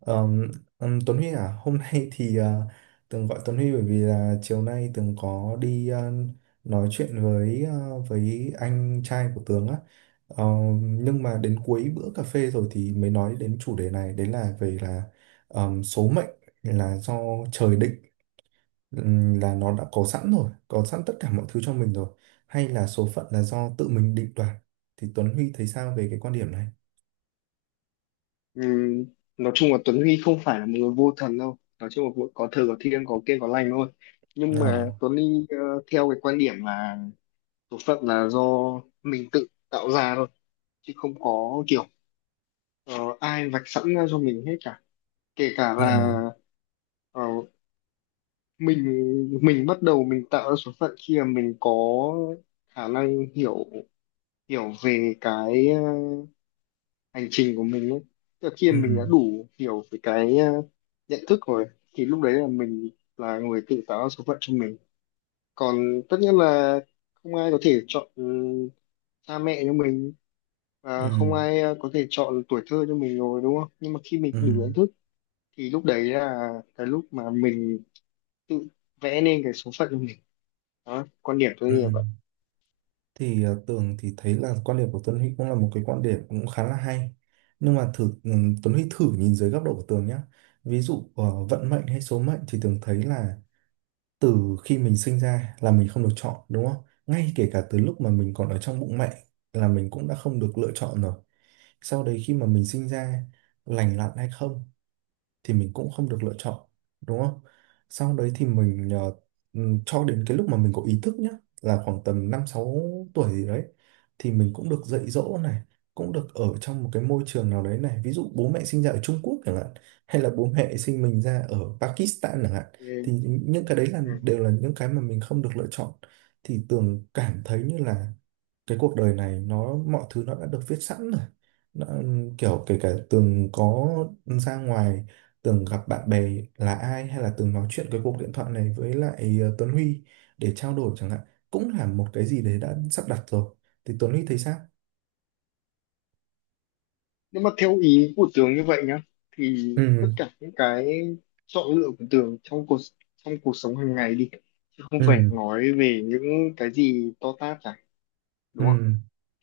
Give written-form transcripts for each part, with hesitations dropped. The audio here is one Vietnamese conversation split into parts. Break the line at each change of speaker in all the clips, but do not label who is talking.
Ờm, Tuấn Huy à, hôm nay Tường gọi Tuấn Huy bởi vì là chiều nay Tường có đi, nói chuyện với anh trai của Tường á. Nhưng mà đến cuối bữa cà phê rồi thì mới nói đến chủ đề này, đấy là về là số mệnh là do trời định, là nó đã có sẵn rồi, có sẵn tất cả mọi thứ cho mình rồi, hay là số phận là do tự mình định đoạt. Thì Tuấn Huy thấy sao về cái quan điểm này?
Ừ, nói chung là Tuấn Huy không phải là một người vô thần đâu, nói chung là cũng có thờ có thiêng có kiêng có lành thôi, nhưng mà
À,
Tuấn Huy theo cái quan điểm là số phận là do mình tự tạo ra thôi, chứ không có kiểu ờ, ai vạch sẵn ra cho mình hết cả, kể cả là
à,
ờ, mình mình bắt đầu mình tạo ra số phận khi mà mình có khả năng hiểu hiểu về cái hành trình của mình ấy. Tức là khi
ừ,
mà mình đã đủ hiểu về cái nhận thức rồi thì lúc đấy là mình là người tự tạo ra số phận cho mình, còn tất nhiên là không ai có thể chọn cha mẹ cho mình,
ừ,
và không ai có thể chọn tuổi thơ cho mình rồi, đúng không? Nhưng mà khi mình
ừ.
đủ nhận thức thì lúc đấy là cái lúc mà mình tự vẽ nên cái số phận của mình. Đó, quan điểm tôi như
Ừ.
vậy.
Tường thì thấy là quan điểm của Tuấn Huy cũng là một cái quan điểm cũng khá là hay nhưng mà thử, Tuấn Huy thử nhìn dưới góc độ của Tường nhá, ví dụ, vận mệnh hay số mệnh thì Tường thấy là từ khi mình sinh ra là mình không được chọn đúng không? Ngay kể cả từ lúc mà mình còn ở trong bụng mẹ là mình cũng đã không được lựa chọn rồi. Sau đấy khi mà mình sinh ra lành lặn hay không thì mình cũng không được lựa chọn đúng không? Sau đấy thì mình, cho đến cái lúc mà mình có ý thức nhá là khoảng tầm 5 6 tuổi gì đấy thì mình cũng được dạy dỗ này, cũng được ở trong một cái môi trường nào đấy này, ví dụ bố mẹ sinh ra ở Trung Quốc chẳng hạn hay là bố mẹ sinh mình ra ở Pakistan chẳng hạn,
Ừ.
thì những cái đấy là đều là những cái mà mình không được lựa chọn, thì Tường cảm thấy như là cái cuộc đời này nó mọi thứ nó đã được viết sẵn rồi, nó kiểu kể cả Tường có ra ngoài Tường gặp bạn bè là ai, hay là Tường nói chuyện cái cuộc điện thoại này với lại Tuấn Huy để trao đổi chẳng hạn, cũng là một cái gì đấy đã sắp đặt rồi. Thì Tuấn Huy thấy sao?
Nếu mà theo ý của Tường như vậy nhá, thì tất
Ừ,
cả những cái chọn lựa của Tường trong cuộc sống hàng ngày đi, chứ không phải
ừ,
nói về những cái gì to tát cả, đúng không,
ừ,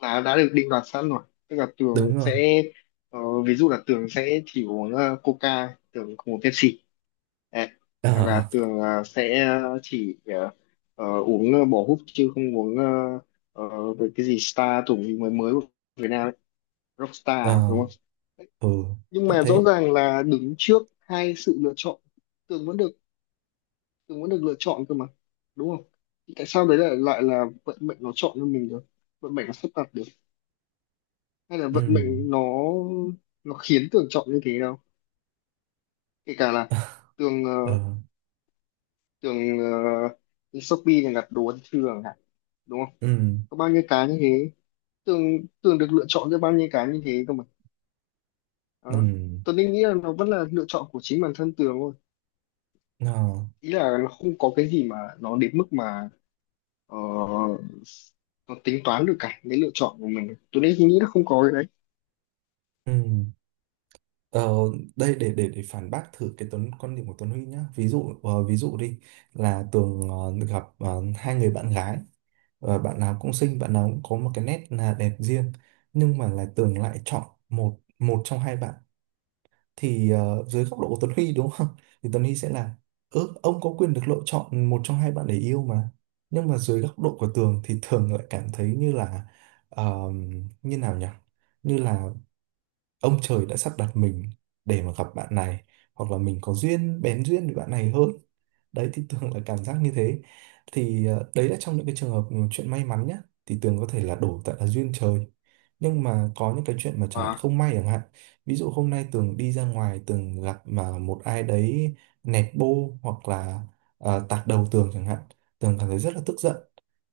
là đã được định đoạt sẵn rồi, tức là Tường
đúng rồi,
sẽ ờ, ví dụ là Tường sẽ chỉ uống Coca, Tường không uống Pepsi. Đấy.
ờ,
Hoặc là Tường sẽ chỉ uống bỏ húp, chứ không uống về cái gì Star tưởng gì mới mới của Việt Nam ấy.
ờ,
Rockstar đúng không?
ừ,
Nhưng
chắc
mà rõ
thế,
ràng là đứng trước hai sự lựa chọn, Tường vẫn được Tường vẫn được lựa chọn cơ mà, đúng không? Thì tại sao đấy lại lại là vận mệnh nó chọn cho mình được, vận mệnh nó sắp đặt được, hay là
ừ,
vận mệnh nó khiến Tường chọn như thế đâu? Kể cả là Tường
ờ,
Tường đi Shopee là đặt đồ ăn trưa chẳng hạn, đúng không,
ừ,
có bao nhiêu cái như thế, Tường Tường được lựa chọn cho bao nhiêu cái như thế cơ mà.
ừ,
Đó, Tường nghĩ là nó vẫn là lựa chọn của chính bản thân Tường thôi,
Ờ,
ý là nó không có cái gì mà nó đến mức mà ờ, nó tính toán được cả cái lựa chọn của mình, tôi đấy nghĩ là không có cái đấy.
ừ. Ờ, đây để phản bác thử cái Tuấn quan điểm của Tuấn Huy nhá. Ví dụ đi, là Tường được gặp hai người bạn gái. Ờ, bạn nào cũng xinh, bạn nào cũng có một cái nét là đẹp riêng, nhưng mà là Tường lại chọn một một trong hai bạn, thì ờ, dưới góc độ của Tuấn Huy đúng không? Thì Tuấn Huy sẽ là, ừ, ông có quyền được lựa chọn một trong hai bạn để yêu mà. Nhưng mà dưới góc độ của Tường thì Tường lại cảm thấy như là, ờ, như nào nhỉ? Như là ông trời đã sắp đặt mình để mà gặp bạn này, hoặc là mình có duyên bén duyên với bạn này hơn. Đấy thì Tường là cảm giác như thế. Đấy là trong những cái trường hợp mà chuyện may mắn nhá, thì Tường có thể là đổ tại là duyên trời, nhưng mà có những cái chuyện mà chẳng hạn
À,
không may chẳng hạn, ví dụ hôm nay Tường đi ra ngoài Tường gặp mà một ai đấy nẹt bô hoặc là tạt đầu Tường chẳng hạn, Tường cảm thấy rất là tức giận,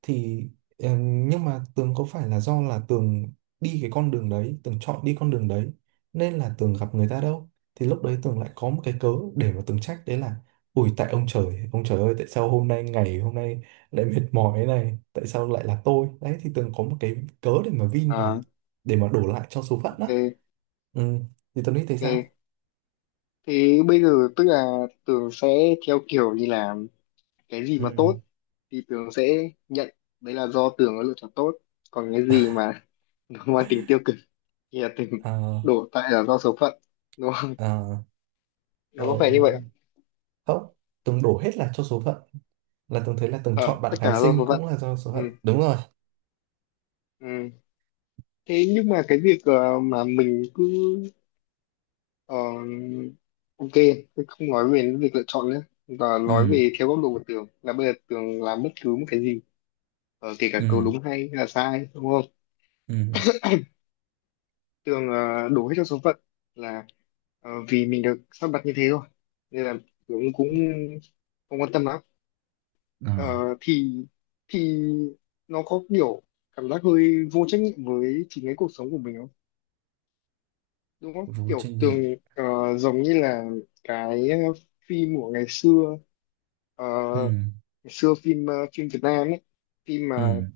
thì nhưng mà Tường có phải là do là Tường đi cái con đường đấy Tường chọn đi con đường đấy nên là Tường gặp người ta đâu, thì lúc đấy Tường lại có một cái cớ để mà Tường trách đấy là ủi tại ông trời ơi tại sao hôm nay ngày hôm nay lại mệt mỏi thế này tại sao lại là tôi, đấy thì Tường có một cái cớ để mà vin vào
à,
để mà đổ lại cho số phận đó.
ok,
Ừ. Thì Tường nghĩ thấy sao?
ok, thế bây giờ tức là Tường sẽ theo kiểu như là cái gì
Ừ.
mà tốt thì Tường sẽ nhận đấy là do Tường có lựa chọn tốt, còn cái gì mà nó mang tính tiêu cực thì là Tường
À,
đổ tại là do số phận, đúng không,
à, ờ,
nó có phải như vậy không?
không, Tường đổ hết là cho số phận, là Tường thấy là Tường
Ờ,
chọn bạn
tất cả
gái
là do
xinh
số phận.
cũng là do số phận
Ừ,
đúng rồi.
ừ. Thế nhưng mà cái việc mà mình cứ Ờ, ok, thế không nói về những việc lựa chọn nữa, và
Ừ,
nói về theo góc độ của Tường là bây giờ Tường làm bất cứ một cái gì, kể cả câu
ừ,
đúng hay là sai, đúng không?
ừ,
Tường đổ hết cho số phận, là vì mình được sắp đặt như thế thôi, nên là Tường cũng không quan tâm lắm.
à,
Ờ, thì thì nó có kiểu cảm giác hơi vô trách nhiệm với chính cái cuộc sống của mình không? Đúng không?
vô trách
Kiểu Tường
nhiệm,
ờ, giống như là cái phim của ngày xưa, ờ,
ừ,
ngày xưa phim phim Việt Nam ấy, phim mà
ừ,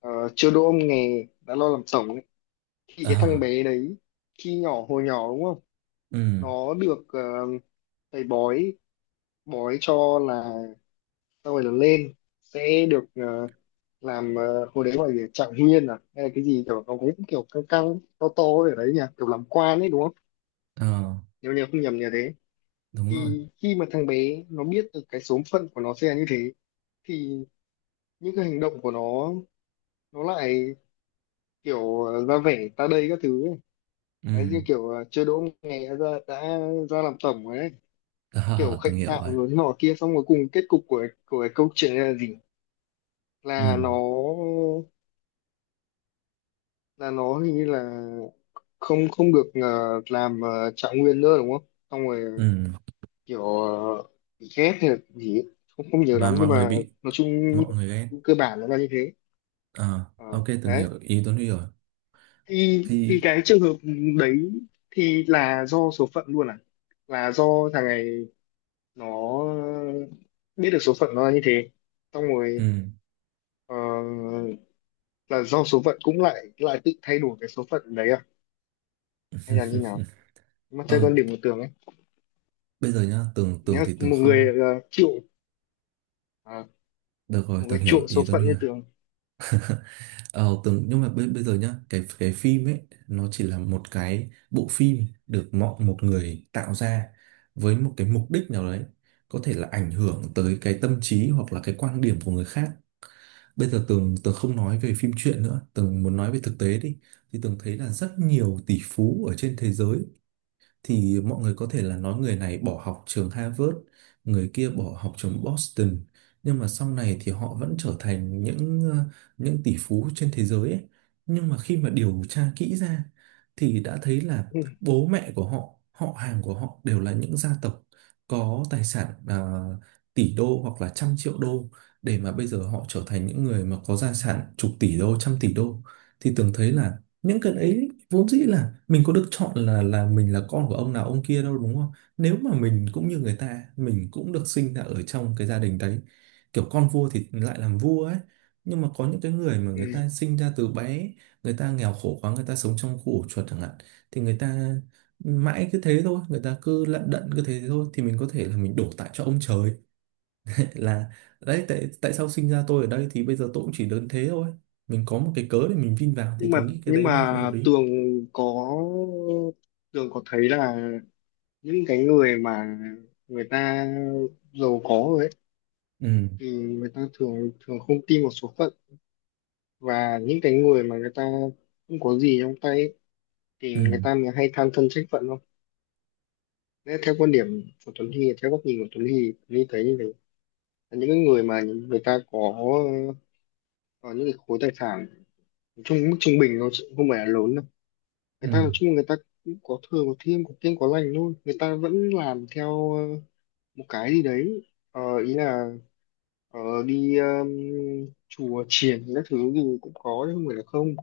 ờ, chưa đỗ ông nghề đã lo làm tổng ấy, thì cái thằng
à,
bé đấy khi nhỏ hồi nhỏ đúng không,
ừ,
nó được thầy bói bói cho là sau này lớn lên sẽ được làm hồi đấy gọi là trạng nguyên à, hay là cái gì kiểu nó cũng kiểu căng căng to to ở đấy nhỉ, kiểu làm quan ấy đúng không,
ờ,
nếu nhớ không nhầm nhờ thế.
đúng rồi,
Thì khi mà thằng bé nó biết được cái số phận của nó sẽ là như thế, thì những cái hành động của nó lại kiểu ra vẻ ta đây các thứ ấy. Đấy, như
ừ,
kiểu chưa đỗ nghề đã, đã ra làm tổng rồi ấy. Nó kiểu
à, từng
khệnh
hiểu
khạo
rồi,
rồi thế nọ kia, xong rồi cùng kết cục của cái câu chuyện này là gì, là
ừ,
nó hình như là không không được làm trạng nguyên nữa đúng không, xong rồi
ừ,
kiểu bị ghét hay là gì ấy. Không không nhiều
và
lắm nhưng
mọi người
mà
bị
nói chung
mọi người ghét,
cơ bản nó là như thế.
ờ,
Ờ,
ok, từng
đấy,
hiểu ý Tuấn Huy rồi,
thì
thì
cái trường hợp đấy thì là do số phận luôn à, là do thằng này nó biết được số phận nó là như thế, xong rồi
ừ,
ờ, là do số phận cũng lại lại tự thay đổi cái số phận đấy à, hay là như nào mà chơi
ờ,
con điểm của Tường ấy?
bây giờ nhá, tưởng tưởng
Nếu
thì tưởng
một người
không
ờ, chịu ờ,
được rồi,
một cái
tưởng hiểu
chuộng số
ý Tuấn
phận
Huy
như
rồi.
Tường.
Ờ, tưởng nhưng mà bây giờ nhá, cái phim ấy, nó chỉ là một cái bộ phim được mọi một người tạo ra với một cái mục đích nào đấy, có thể là ảnh hưởng tới cái tâm trí hoặc là cái quan điểm của người khác. Bây giờ Tường Tường không nói về phim truyện nữa, Tường muốn nói về thực tế đi. Thì Tường thấy là rất nhiều tỷ phú ở trên thế giới thì mọi người có thể là nói người này bỏ học trường Harvard, người kia bỏ học trường Boston, nhưng mà sau này thì họ vẫn trở thành những những tỷ phú trên thế giới ấy. Nhưng mà khi mà điều tra kỹ ra thì đã thấy là
Ừ.
bố mẹ của họ, họ hàng của họ đều là những gia tộc có tài sản tỷ đô hoặc là trăm triệu đô, để mà bây giờ họ trở thành những người mà có gia sản chục tỷ đô, trăm tỷ đô, thì tưởng thấy là những cái đấy vốn dĩ là mình có được chọn là mình là con của ông nào ông kia đâu đúng không, nếu mà mình cũng như người ta mình cũng được sinh ra ở trong cái gia đình đấy kiểu con vua thì lại làm vua ấy, nhưng mà có những cái người mà người
Ừ.
ta sinh ra từ bé người ta nghèo khổ quá người ta sống trong khu ổ chuột chẳng hạn, thì người ta mãi cứ thế thôi người ta cứ lận đận cứ thế thôi, thì mình có thể là mình đổ tại cho ông trời là đấy tại tại sao sinh ra tôi ở đây thì bây giờ tôi cũng chỉ đơn thế thôi, mình có một cái cớ để mình vin vào, thì
nhưng mà
tôi nghĩ cái
nhưng
đấy nó sẽ
mà
hợp lý.
Tường có thấy là những cái người mà người ta giàu có rồi ấy,
Ừ,
thì người ta thường thường không tin vào số phận, và những cái người mà người ta không có gì trong tay ấy, thì
ừ,
người ta mới hay than thân trách phận không? Nếu theo quan điểm của Tuấn Huy, theo góc nhìn của Tuấn Huy, Tuấn Huy thấy như vậy, là những cái người mà người ta có những cái khối tài sản trung mức trung bình nó sẽ không phải là lớn đâu, người ta nói
ừ,
chung là người ta cũng có thừa có thiêm có kiêng có lành luôn, người ta vẫn làm theo một cái gì đấy. Ờ, ý là ờ, đi chùa chiền các thứ gì cũng có chứ không phải là không,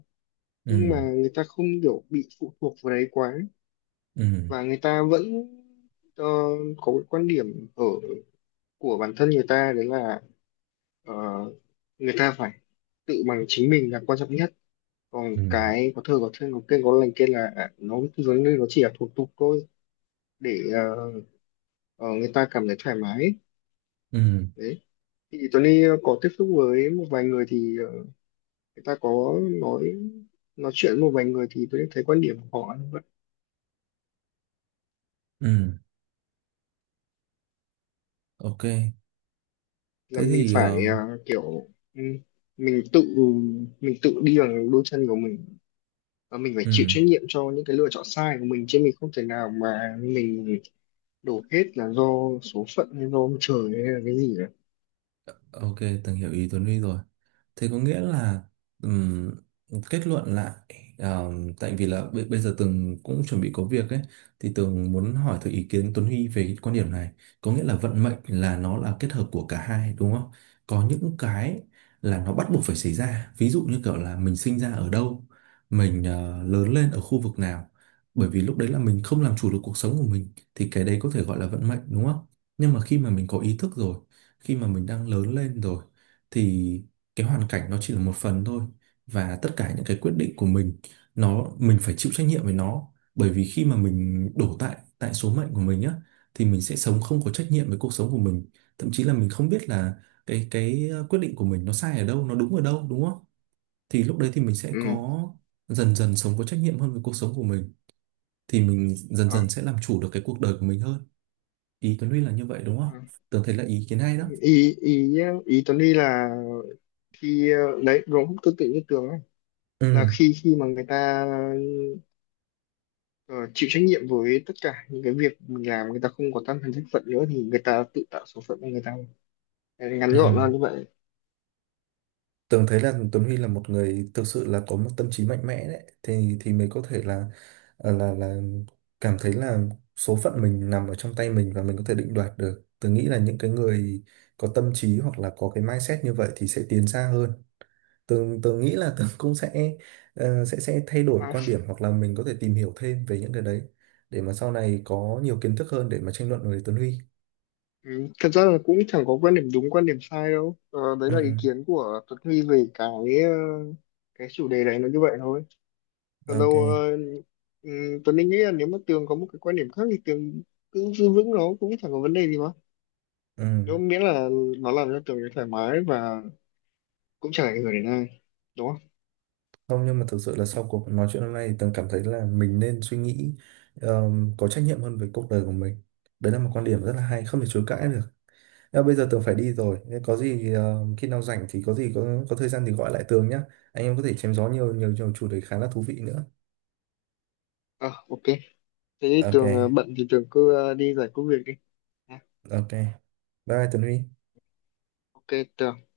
nhưng mà
ừ,
người ta không kiểu bị phụ thuộc vào đấy quá,
ừ,
và người ta vẫn ờ, có cái quan điểm ở của bản thân người ta, đấy là ờ, người ta phải tự bằng chính mình là quan trọng nhất, còn
ừ,
cái có thơ có kênh có lành kia là à, nó chỉ là thủ tục thôi để người ta cảm thấy thoải mái.
ừ,
Đấy, thì Tony có tiếp xúc với một vài người thì người ta có nói chuyện với một vài người thì tôi thấy quan điểm của họ như vậy.
ừ, ok,
Là
thế
mình
thì ờ,
phải kiểu ừ, mình tự mình tự đi bằng đôi chân của mình, và mình phải chịu
ừ.
trách nhiệm cho những cái lựa chọn sai của mình, chứ mình không thể nào mà mình đổ hết là do số phận hay do ông trời hay là cái gì cả.
Ok, từng hiểu ý Tuấn Huy rồi. Thế có nghĩa là ừm, kết luận lại ờ, tại vì là bây giờ Tường cũng chuẩn bị có việc ấy, thì Tường muốn hỏi thử ý kiến Tuấn Huy về cái quan điểm này. Có nghĩa là vận mệnh là nó là kết hợp của cả hai đúng không? Có những cái là nó bắt buộc phải xảy ra. Ví dụ như kiểu là mình sinh ra ở đâu, mình lớn lên ở khu vực nào. Bởi vì lúc đấy là mình không làm chủ được cuộc sống của mình thì cái đấy có thể gọi là vận mệnh đúng không? Nhưng mà khi mà mình có ý thức rồi, khi mà mình đang lớn lên rồi, thì cái hoàn cảnh nó chỉ là một phần thôi, và tất cả những cái quyết định của mình nó mình phải chịu trách nhiệm với nó, bởi vì khi mà mình đổ tại tại số mệnh của mình á thì mình sẽ sống không có trách nhiệm với cuộc sống của mình, thậm chí là mình không biết là cái quyết định của mình nó sai ở đâu nó đúng ở đâu đúng không, thì lúc đấy thì mình sẽ
Ừ.
có dần dần sống có trách nhiệm hơn với cuộc sống của mình, thì mình dần
À,
dần sẽ làm chủ được cái cuộc đời của mình hơn, ý Tuấn Huy là như vậy đúng không?
à.
Tớ thấy là ý kiến hay đó.
Ý ý Ý Tuấn đi là khi đấy đúng tương tự như Tường ấy, là
Ừ,
khi khi mà người ta ờ, chịu trách nhiệm với tất cả những cái việc mình làm, người ta không có tâm thần trách phận nữa, thì người ta tự tạo số phận của người ta. Đấy, ngắn gọn là
ừ,
như vậy.
Tường thấy là Tuấn Huy là một người thực sự là có một tâm trí mạnh mẽ đấy, thì mới có thể là ờ, là là cảm thấy là số phận mình nằm ở trong tay mình và mình có thể định đoạt được. Tường nghĩ là những cái người có tâm trí hoặc là có cái mindset như vậy thì sẽ tiến xa hơn. Tường tường nghĩ là Tường cũng sẽ sẽ thay đổi
À,
quan điểm hoặc là mình có thể tìm hiểu thêm về những cái đấy để mà sau này có nhiều kiến thức hơn để mà tranh luận với Tuấn Huy.
ừ, thật ra là cũng chẳng có quan điểm đúng quan điểm sai đâu. Ờ, đấy là ý
Ừ,
kiến của Tuấn Huy về cái ờ, cái chủ đề này nó như vậy thôi, còn
ok.
đâu Tuấn Linh nghĩ là nếu mà Tường có một cái quan điểm khác thì Tường cứ giữ vững, nó cũng chẳng có vấn đề gì mà,
Ừ.
nếu miễn là nó làm cho Tường thấy thoải mái và cũng chẳng ảnh hưởng đến ai, đúng không?
Không nhưng mà thực sự là sau cuộc nói chuyện hôm nay thì Tường cảm thấy là mình nên suy nghĩ có trách nhiệm hơn về cuộc đời của mình. Đấy là một quan điểm rất là hay, không thể chối cãi được. Nhưng bây giờ Tường phải đi rồi. Thế có gì, khi nào rảnh thì có gì có thời gian thì gọi lại Tường nhé. Anh em có thể chém gió nhiều nhiều nhiều chủ đề khá là thú vị nữa.
À, ok, thế thì
Ok,
Tường bận thì Tường cứ đi giải quyết việc đi. Nha.
ok. Bye bye Tường Huy.
Ok, Tường.